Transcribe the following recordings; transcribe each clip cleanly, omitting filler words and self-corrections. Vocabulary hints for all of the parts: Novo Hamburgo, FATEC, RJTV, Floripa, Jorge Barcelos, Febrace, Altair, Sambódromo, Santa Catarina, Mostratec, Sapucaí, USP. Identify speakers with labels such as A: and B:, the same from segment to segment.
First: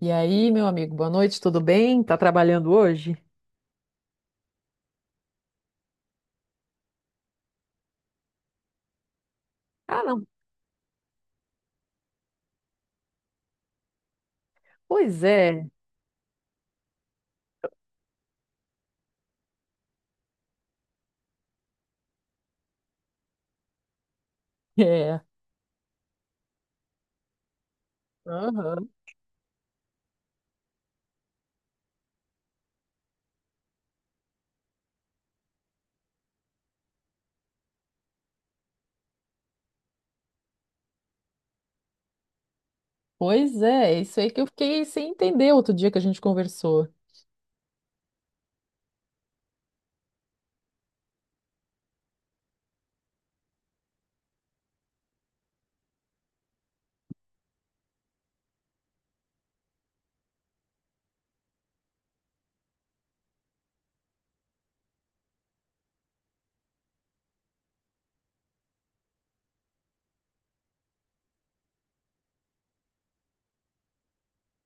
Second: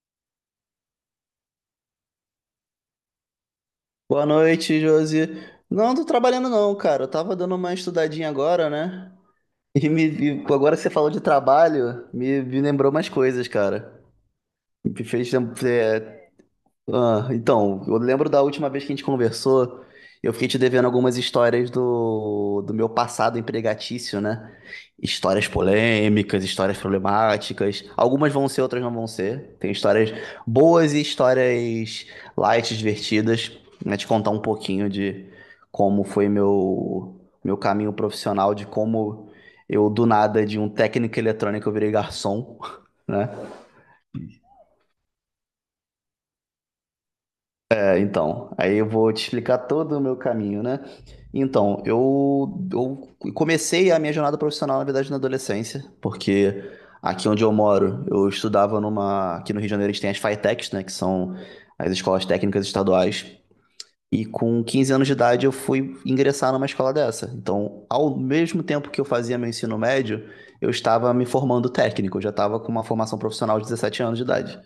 A: E aí, meu amigo, boa noite, tudo bem? Tá trabalhando hoje?
B: Boa noite, Josi. Não, tô trabalhando não, cara. Eu tava dando uma estudadinha agora, né? E
A: Ah,
B: me,
A: não.
B: e agora que você falou de trabalho, me lembrou umas coisas, cara. Me
A: Pois
B: fez,
A: é.
B: então, eu lembro da última vez que a gente conversou, eu fiquei te devendo algumas histórias do meu passado empregatício, né?
A: É.
B: Histórias polêmicas, histórias problemáticas. Algumas vão ser, outras
A: Aham.
B: não vão ser. Tem histórias boas e histórias light, divertidas. Né? Te contar um pouquinho de como foi meu caminho profissional, de como eu, do nada, de um técnico eletrônico, eu virei garçom, né?
A: Pois é, isso aí que eu fiquei sem entender outro dia que a gente conversou.
B: Então, aí eu vou te explicar todo o meu caminho, né? Então, eu comecei a minha jornada profissional, na verdade, na adolescência, porque aqui onde eu moro, eu estudava numa. Aqui no Rio de Janeiro, a gente tem as FATECs, né? Que são as escolas técnicas estaduais. E com 15 anos de idade, eu fui ingressar numa escola dessa. Então, ao mesmo tempo que eu fazia meu ensino médio, eu estava me formando técnico, eu já estava com uma formação profissional de 17 anos de idade.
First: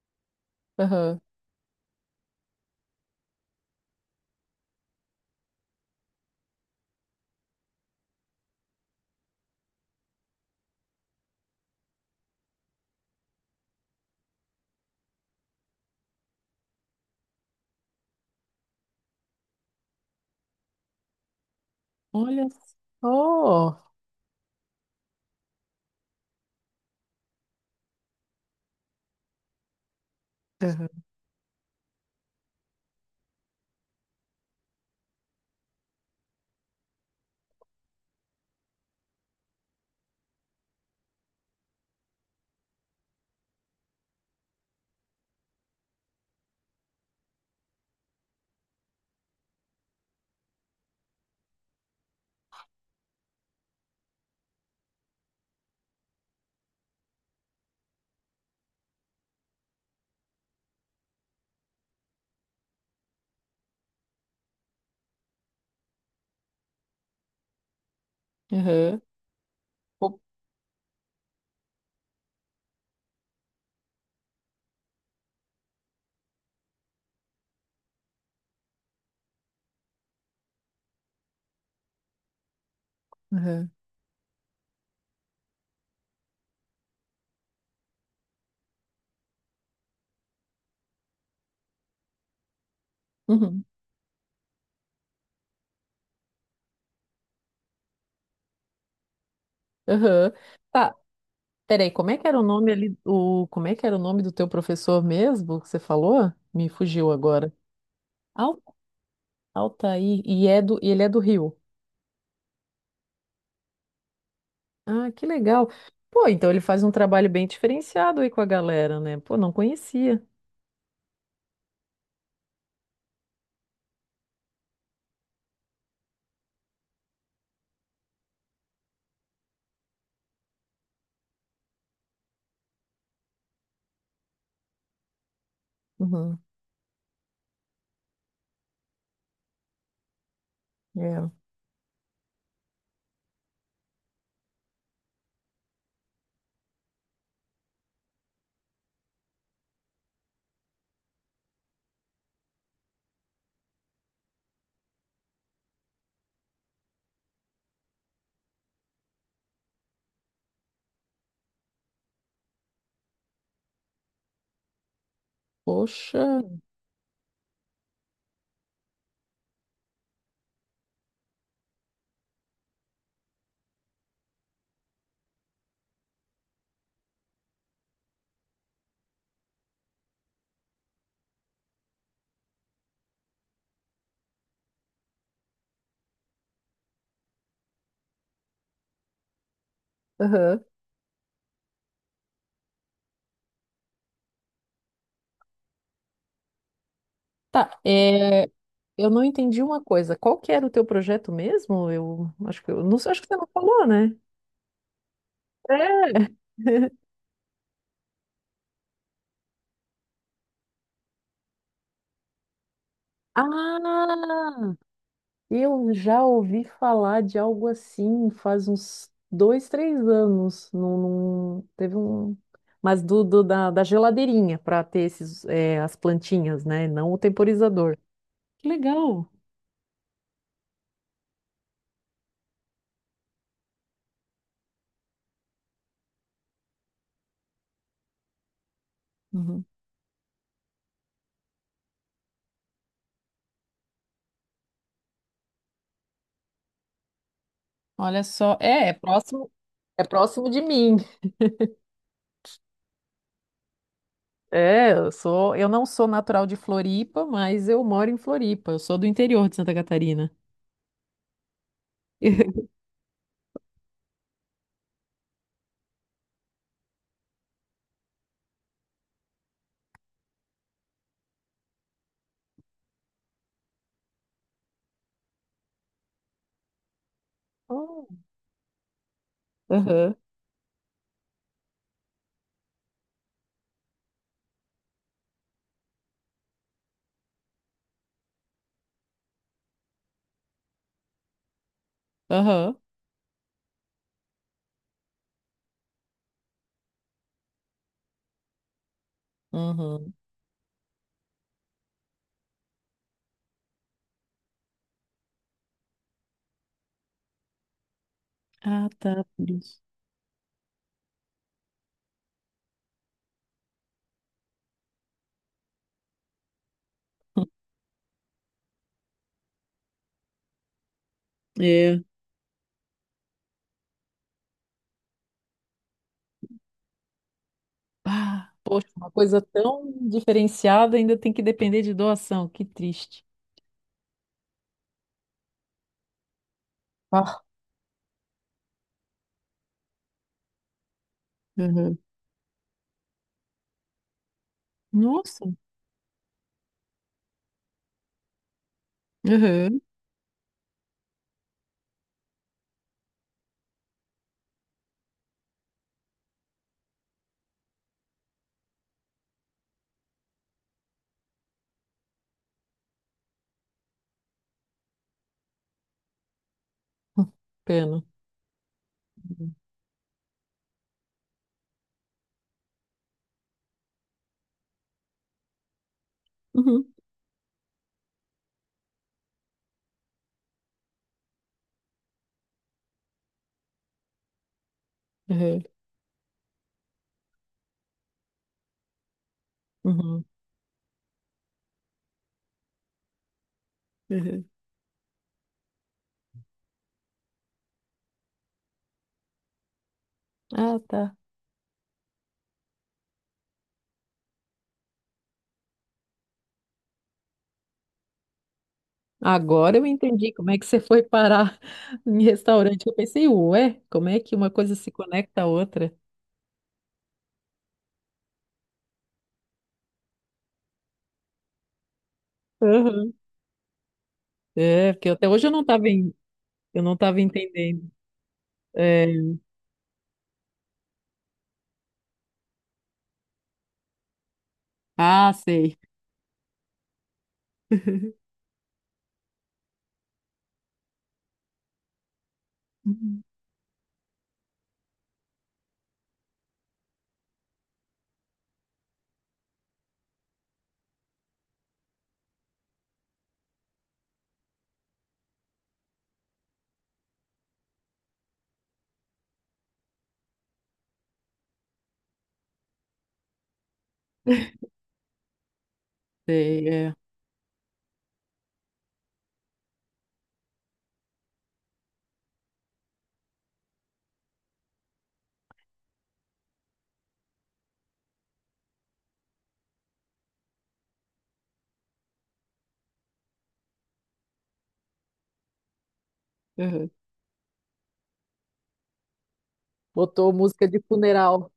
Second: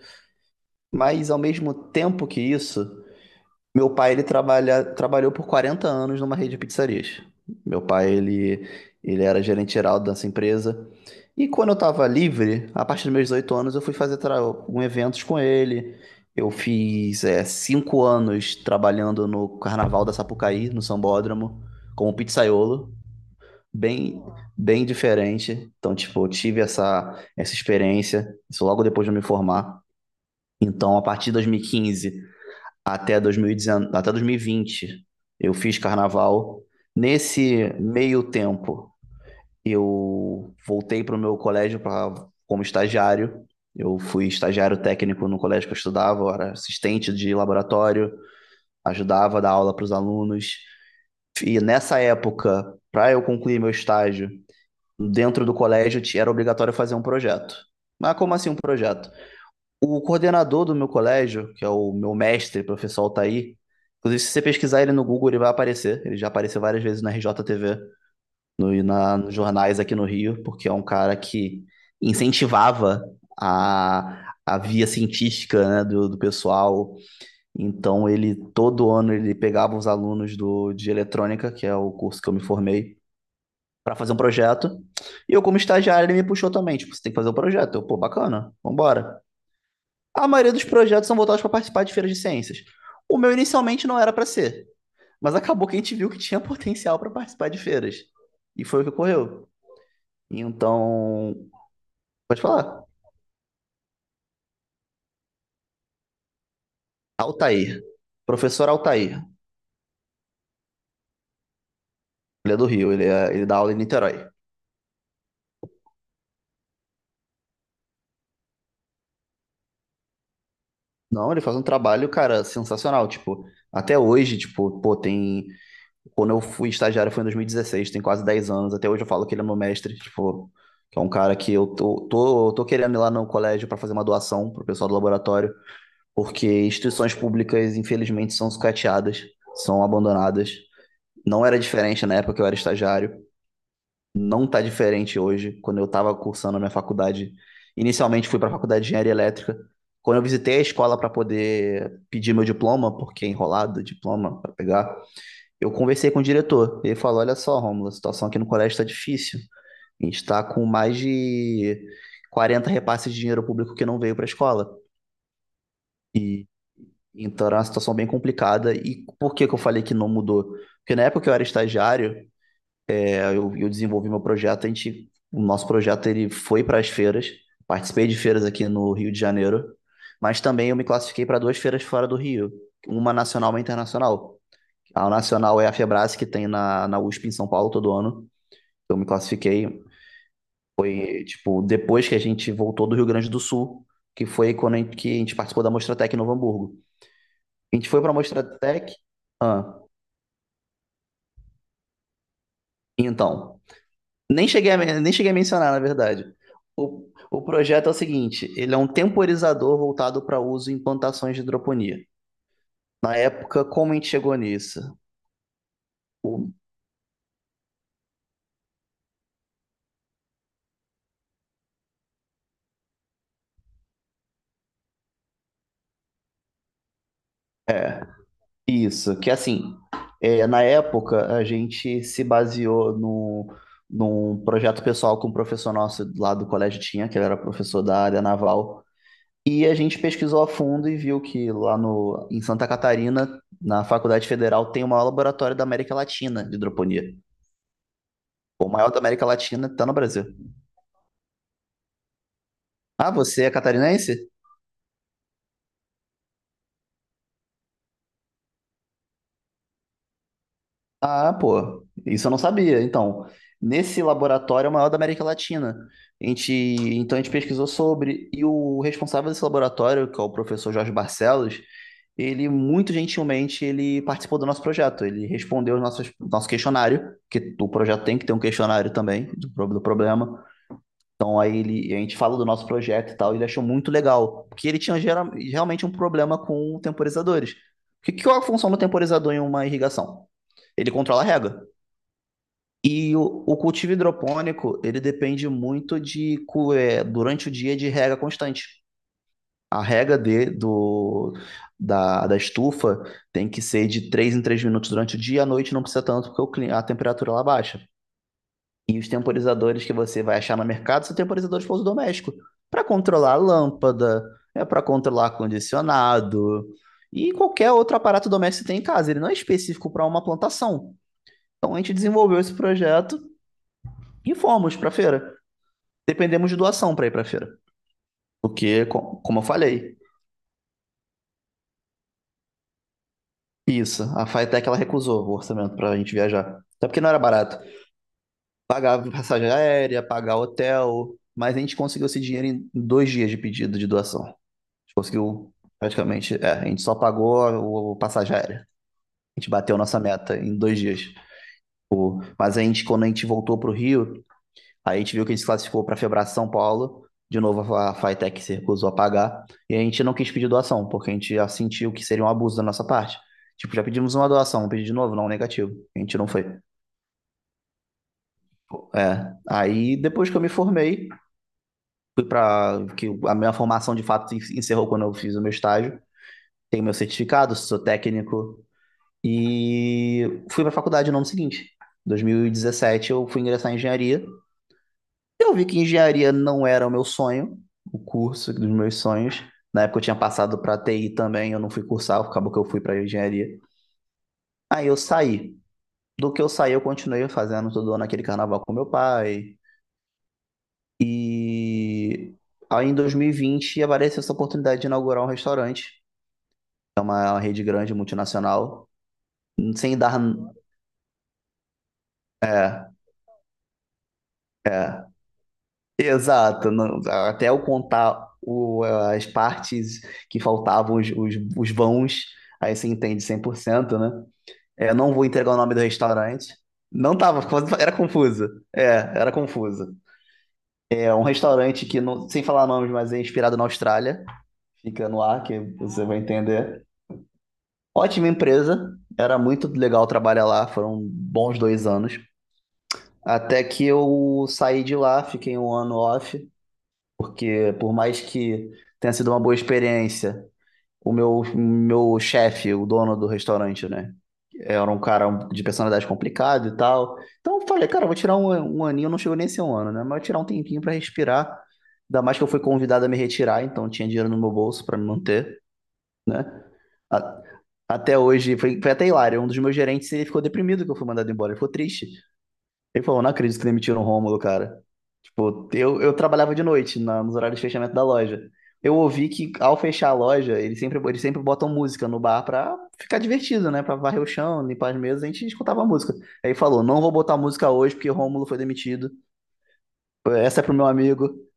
A: Aham.
B: Mas, ao mesmo tempo que isso. Meu pai, ele trabalha, trabalhou por 40 anos numa rede de pizzarias. Meu pai, ele era gerente geral dessa empresa. E quando eu estava livre, a partir dos meus 18 anos, eu fui fazer um eventos com ele. Eu fiz é, 5 anos trabalhando no Carnaval da Sapucaí, no Sambódromo, como
A: Olha
B: pizzaiolo.
A: só.
B: Bem, bem diferente. Então, tipo, eu tive essa, essa experiência, isso logo depois de eu me formar. Então,
A: Aham.
B: a partir de 2015 até 2019, até 2020, eu fiz carnaval. Nesse meio tempo, eu voltei para o meu colégio pra, como estagiário. Eu fui estagiário técnico no colégio que eu estudava, eu era assistente de laboratório, ajudava a dar aula para os alunos. E nessa época, para eu concluir meu estágio, dentro do colégio era obrigatório fazer um projeto. Mas como assim um projeto? O coordenador do meu colégio, que é o meu mestre, professor Altair, inclusive se você pesquisar ele no Google, ele vai aparecer. Ele já apareceu várias vezes na RJTV, no, e
A: Aham.
B: na, nos jornais aqui no
A: Pô.
B: Rio, porque é um cara que incentivava a via científica, né, do pessoal. Então ele todo ano ele pegava os alunos do, de eletrônica, que é o curso que eu me formei,
A: Aham.
B: para fazer um projeto. E eu como estagiário ele me puxou também, tipo, você tem que fazer um projeto. Eu, pô, bacana, vambora. A maioria dos projetos são voltados para participar de feiras de ciências. O meu
A: Uhum.
B: inicialmente não era para ser, mas acabou que a gente viu que tinha potencial para participar de feiras. E foi o que ocorreu.
A: Aham. Tá,
B: Então,
A: peraí, como é que era
B: pode
A: o nome
B: falar.
A: ali, como é que era o nome do teu professor mesmo que você falou? Me fugiu agora.
B: Altair.
A: Al-
B: Professor Altair.
A: Altair, e ele é do Rio.
B: Ele é do Rio, ele, é, ele dá aula em Niterói.
A: Ah, que legal. Pô, então ele faz um trabalho bem diferenciado aí com a galera, né? Pô, não conhecia.
B: Não, ele faz um trabalho, cara, sensacional. Tipo, até hoje, tipo, pô, tem. Quando eu fui estagiário foi em 2016, tem quase 10 anos. Até hoje eu falo que ele é meu mestre, tipo, que é um cara que eu tô querendo ir lá no colégio para fazer uma doação pro pessoal do laboratório.
A: Uhum.
B: Porque instituições públicas, infelizmente, são sucateadas, são abandonadas.
A: É.
B: Não era diferente na época que eu era estagiário, não está diferente hoje, quando eu estava cursando a minha faculdade. Inicialmente fui para a faculdade de engenharia elétrica. Quando eu visitei a escola para poder pedir meu diploma, porque é enrolado o diploma para pegar, eu conversei com o diretor. Ele falou: Olha só, Romulo, a situação aqui no colégio está difícil. A gente está com mais de 40 repasses de dinheiro público que não veio para a escola.
A: Poxa.
B: E Então era uma situação bem complicada. E por que que eu falei que não mudou? Porque na época que eu era estagiário, eu desenvolvi meu projeto, a gente, o nosso projeto ele foi para as feiras, participei de feiras aqui no Rio de Janeiro, mas também eu me classifiquei para duas feiras fora do Rio, uma nacional e uma internacional. A nacional é a Febrace, que tem na USP em São Paulo todo ano. Eu me classifiquei,
A: Aham.
B: e, tipo, depois que a gente voltou do Rio Grande do Sul, que foi quando a gente, que a gente participou da Mostratec em Novo Hamburgo. A
A: Tá,
B: gente foi para a
A: é,
B: Mostratec,
A: eu não entendi
B: ah,
A: uma coisa. Qual que era o teu projeto mesmo? Eu acho que eu não sei, acho que você não
B: então,
A: falou, né?
B: nem cheguei a mencionar, na
A: É.
B: verdade. O projeto é o seguinte, ele é um temporizador voltado para uso em plantações de hidroponia. Na época, como a gente chegou
A: Ah!
B: nisso?
A: Eu já
B: O-
A: ouvi falar de algo assim faz uns dois, três anos. Teve um. Mas da geladeirinha para ter esses, as plantinhas, né? Não o temporizador. Que
B: Isso,
A: legal.
B: que assim, na época a gente se baseou no, num projeto pessoal que um professor nosso lá do colégio tinha, que ele era professor da área naval,
A: Uhum.
B: e a gente pesquisou a fundo e viu que lá no, em Santa Catarina, na Faculdade Federal, tem o maior laboratório da América Latina de hidroponia.
A: Olha só,
B: O
A: é,
B: maior
A: é
B: da América
A: próximo,
B: Latina tá no
A: é
B: Brasil.
A: próximo de mim.
B: Ah, você é catarinense?
A: É, eu não sou natural de Floripa, mas eu moro em Floripa. Eu sou do interior de Santa Catarina.
B: Ah, pô, isso eu não sabia. Então, nesse laboratório é o maior da América Latina. A gente, então a gente pesquisou sobre, e o responsável desse laboratório, que é o professor Jorge Barcelos, ele muito gentilmente ele participou do nosso projeto. Ele respondeu o nosso questionário, que o projeto
A: Oh.
B: tem que ter um questionário também do
A: Aham,
B: problema. Então aí ele, a gente fala do nosso projeto e tal, e ele achou muito legal, porque ele tinha realmente um problema com temporizadores. O que, que é a função do temporizador em uma irrigação? Ele controla a rega.
A: aham,
B: E o cultivo hidropônico, ele depende muito durante o dia de rega constante. A
A: uhum.
B: rega da estufa tem que ser de 3 em 3 minutos durante o dia, à noite não precisa tanto, porque o a temperatura lá baixa.
A: Ah,
B: E os
A: tá, por isso.
B: temporizadores que você vai achar no mercado são temporizadores para uso doméstico, para controlar a lâmpada, é para controlar condicionado e qualquer outro aparato doméstico que você tem em casa. Ele não é específico para uma plantação. Então a gente
A: É.
B: desenvolveu esse projeto e fomos para a feira. Dependemos de doação para ir para a feira,
A: Ah,
B: porque
A: poxa, uma
B: como
A: coisa
B: eu
A: tão
B: falei,
A: diferenciada ainda tem que depender de doação. Que triste.
B: isso, a Faetec ela recusou o orçamento para a gente viajar. Até porque não era
A: Ah,
B: barato. Pagar passagem aérea, pagar hotel, mas a gente
A: uhum.
B: conseguiu esse dinheiro em 2 dias de pedido de doação.
A: Nossa.
B: Conseguiu praticamente. É, a gente só pagou o passagem aérea. A gente bateu
A: Uhum.
B: nossa meta em 2 dias. Mas a gente, quando a gente voltou para o Rio, aí a gente viu que a gente se classificou para a Febrace São Paulo. De novo, a Fitec se recusou a pagar. E a gente não quis pedir doação, porque a gente já sentiu que seria um abuso da nossa parte. Tipo, já pedimos uma doação, pedi de novo, não, negativo. A gente não foi.
A: Pena.
B: É.
A: Uhum.
B: Aí, depois que eu me formei, fui para que a minha formação de fato encerrou quando eu fiz o meu estágio. Tenho
A: Uhum.
B: meu certificado, sou técnico e fui pra faculdade no ano seguinte. 2017 eu fui ingressar em engenharia. Eu vi que engenharia não era o meu sonho, o curso dos meus sonhos. Na época eu tinha
A: Uhum.
B: passado para TI também, eu não fui cursar, acabou que eu fui para engenharia.
A: Uhum.
B: Aí eu saí. Do que eu saí, eu continuei fazendo todo ano aquele carnaval com meu pai.
A: Ah, tá.
B: E aí em 2020 apareceu essa oportunidade de inaugurar um restaurante. É uma rede grande multinacional,
A: Agora eu
B: sem dar.
A: entendi como é que você foi parar em restaurante. Eu pensei, ué, como é que uma coisa se conecta à outra?
B: Exato, até eu contar as partes que faltavam, os vãos, aí você
A: Aham.
B: entende 100%, né?
A: É,
B: Eu
A: porque
B: não vou
A: até hoje eu
B: entregar o
A: não
B: nome do
A: estava
B: restaurante.
A: eu não
B: Não
A: estava
B: tava,
A: entendendo.
B: era confusa. É,
A: É,
B: era confusa. É um restaurante que, não, sem falar nomes, mas é inspirado na Austrália. Fica no
A: ah,
B: ar, que
A: sei.
B: você vai entender. Ótima empresa, era muito legal trabalhar lá, foram bons 2 anos.
A: Uhum.
B: Até que eu saí de lá, fiquei um ano off. Porque por mais que tenha sido uma boa experiência, o meu chefe, o dono do restaurante, né? Era um cara de personalidade complicada e tal. Então eu falei, cara, eu vou tirar um, um aninho, não chegou nem a ser um ano, né? Mas eu vou tirar um tempinho pra respirar. Ainda mais que eu fui convidado a me retirar, então tinha dinheiro no meu bolso pra me manter, né?
A: Sei, é.
B: A- Até hoje, foi até hilário. Um dos meus gerentes, ele ficou deprimido que eu fui mandado embora. Ele ficou triste. Ele falou, não acredito que demitiram o Rômulo, cara. Pô, eu trabalhava de noite, nos horários de fechamento da loja. Eu ouvi que ao fechar a loja, eles sempre botam música no bar pra ficar divertido, né? Pra varrer o chão, limpar as mesas, a gente escutava a música. Aí falou,
A: Aham.
B: não vou botar música hoje porque Rômulo foi demitido.
A: Botou
B: Essa é
A: música
B: pro
A: de
B: meu amigo.
A: funeral.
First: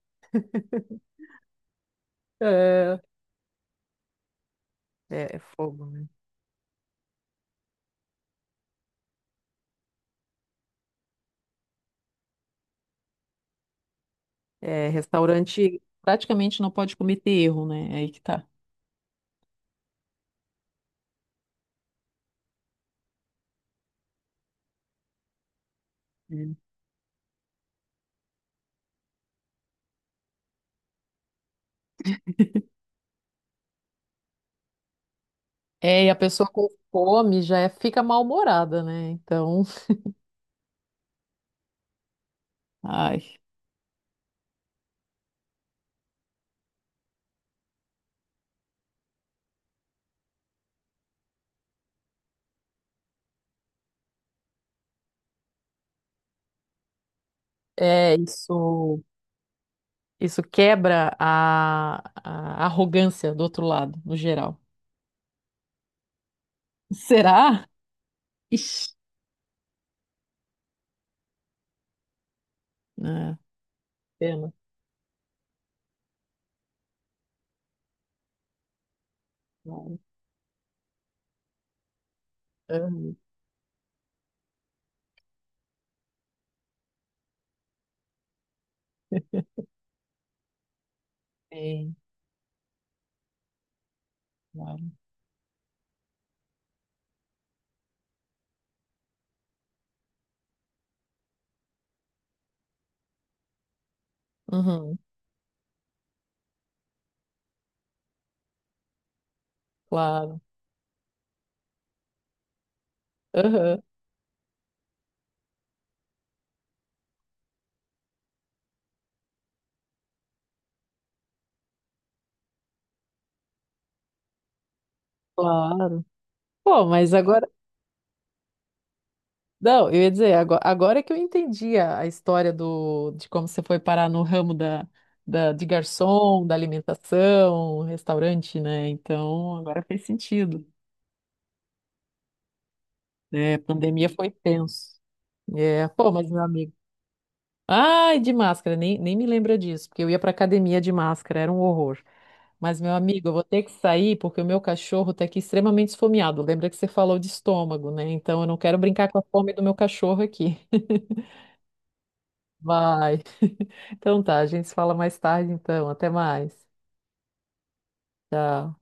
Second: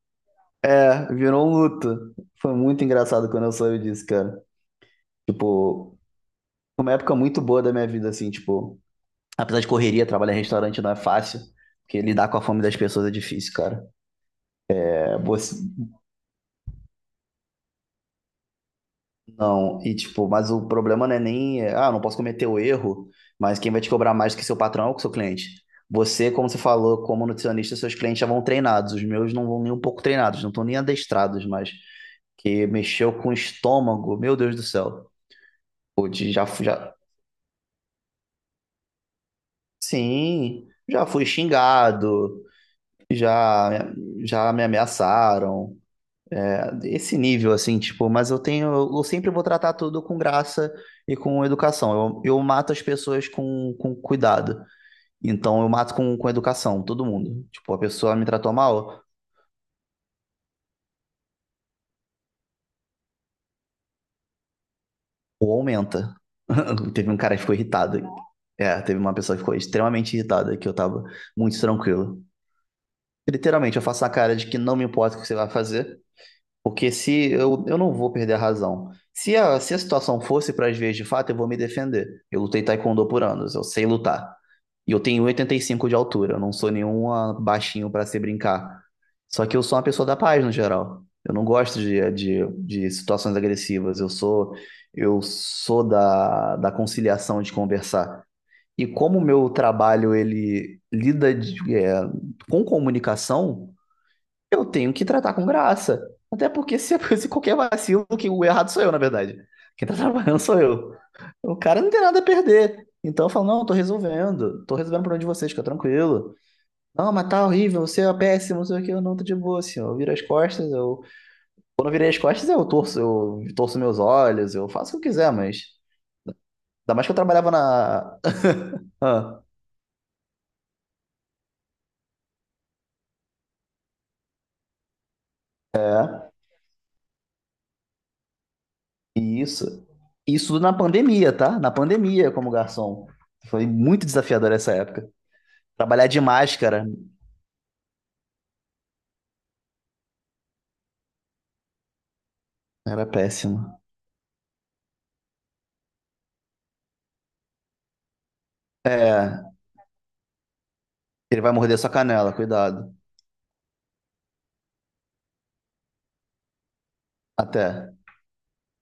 B: É, virou um luto. Foi muito
A: É,
B: engraçado quando eu soube disso, cara.
A: é fogo,
B: Tipo,
A: né?
B: foi uma época muito boa da minha vida, assim, tipo... Apesar de correria, trabalhar em restaurante não é fácil, porque lidar com a fome das pessoas é difícil, cara.
A: É,
B: É,
A: restaurante praticamente não pode cometer erro, né? É aí que tá.
B: não, e tipo, mas o problema não é nem, não posso cometer o erro, mas quem vai te cobrar mais do que seu patrão ou que seu cliente. Você, como você falou, como nutricionista, seus clientes já vão treinados, os meus não vão nem um pouco treinados, não estão nem adestrados, mas que mexeu com o estômago, meu Deus do céu.
A: É,
B: Pô,
A: e a
B: já,
A: pessoa com
B: já,
A: fome já fica mal-humorada, né? Então,
B: sim, já fui xingado,
A: ai,
B: já, já me ameaçaram. Esse nível, assim, tipo, mas eu tenho, eu sempre vou tratar tudo com graça e com educação. Eu mato as pessoas com cuidado. Então eu mato com educação, todo mundo. Tipo, a
A: é
B: pessoa me tratou
A: isso.
B: mal,
A: Isso quebra a arrogância do outro lado, no geral.
B: ou aumenta. Teve um cara que ficou
A: Será?
B: irritado. É,
A: Ixi,
B: teve uma pessoa que ficou extremamente irritada, que eu tava muito tranquilo.
A: né?
B: Literalmente, eu faço a cara de
A: Pena.
B: que não me importa o que você vai fazer. Porque se eu, eu não vou perder a razão. Se a
A: Claro.
B: situação fosse para as veias de fato, eu vou me defender. Eu lutei taekwondo
A: Aham.
B: por anos, eu sei lutar. E eu tenho 85 de altura, eu não sou nenhum baixinho para se brincar. Só que eu sou uma pessoa da paz no geral. Eu não gosto
A: Sim,
B: de situações agressivas. Eu sou
A: claro.
B: eu sou da conciliação de conversar. E como o meu trabalho ele lida com comunicação, eu tenho
A: Uhum,
B: que tratar com graça. Até porque se, se qualquer vacilo, que o errado sou eu, na verdade. Quem tá trabalhando
A: claro.
B: sou eu. O cara não tem nada a perder. Então eu falo, não, tô
A: Aham,
B: resolvendo. Tô resolvendo o problema de vocês, fica tranquilo. Não, mas tá horrível, você é péssimo, não sei o que, eu não tô de boa, assim, ó. Eu viro as costas, eu. Quando eu virei as costas, eu torço meus olhos, eu faço o que eu quiser, mas.
A: claro. Pô,
B: Ainda mais que
A: mas
B: eu
A: agora.
B: trabalhava na. Ah,
A: Não, eu ia dizer, agora, que eu entendi a história de como você foi parar no ramo de garçom, da alimentação, restaurante, né?
B: e
A: Então, agora
B: isso.
A: fez
B: Isso
A: sentido.
B: na pandemia, tá? Na pandemia, como garçom.
A: É,
B: Foi muito
A: pandemia foi
B: desafiador essa
A: tenso.
B: época.
A: É,
B: Trabalhar
A: pô,
B: de
A: mas meu amigo.
B: máscara
A: Ai, de máscara, nem me lembra disso, porque eu ia pra academia de máscara, era um horror. Mas, meu
B: era
A: amigo, eu vou ter que
B: péssimo.
A: sair porque o meu cachorro tá aqui extremamente esfomeado. Lembra que você falou de estômago, né? Então, eu não quero brincar com a
B: É,
A: fome do meu cachorro aqui.
B: ele vai morder sua canela, cuidado.
A: Vai. Então tá, a gente se fala mais tarde então. Até mais.
B: Até.
A: Tchau.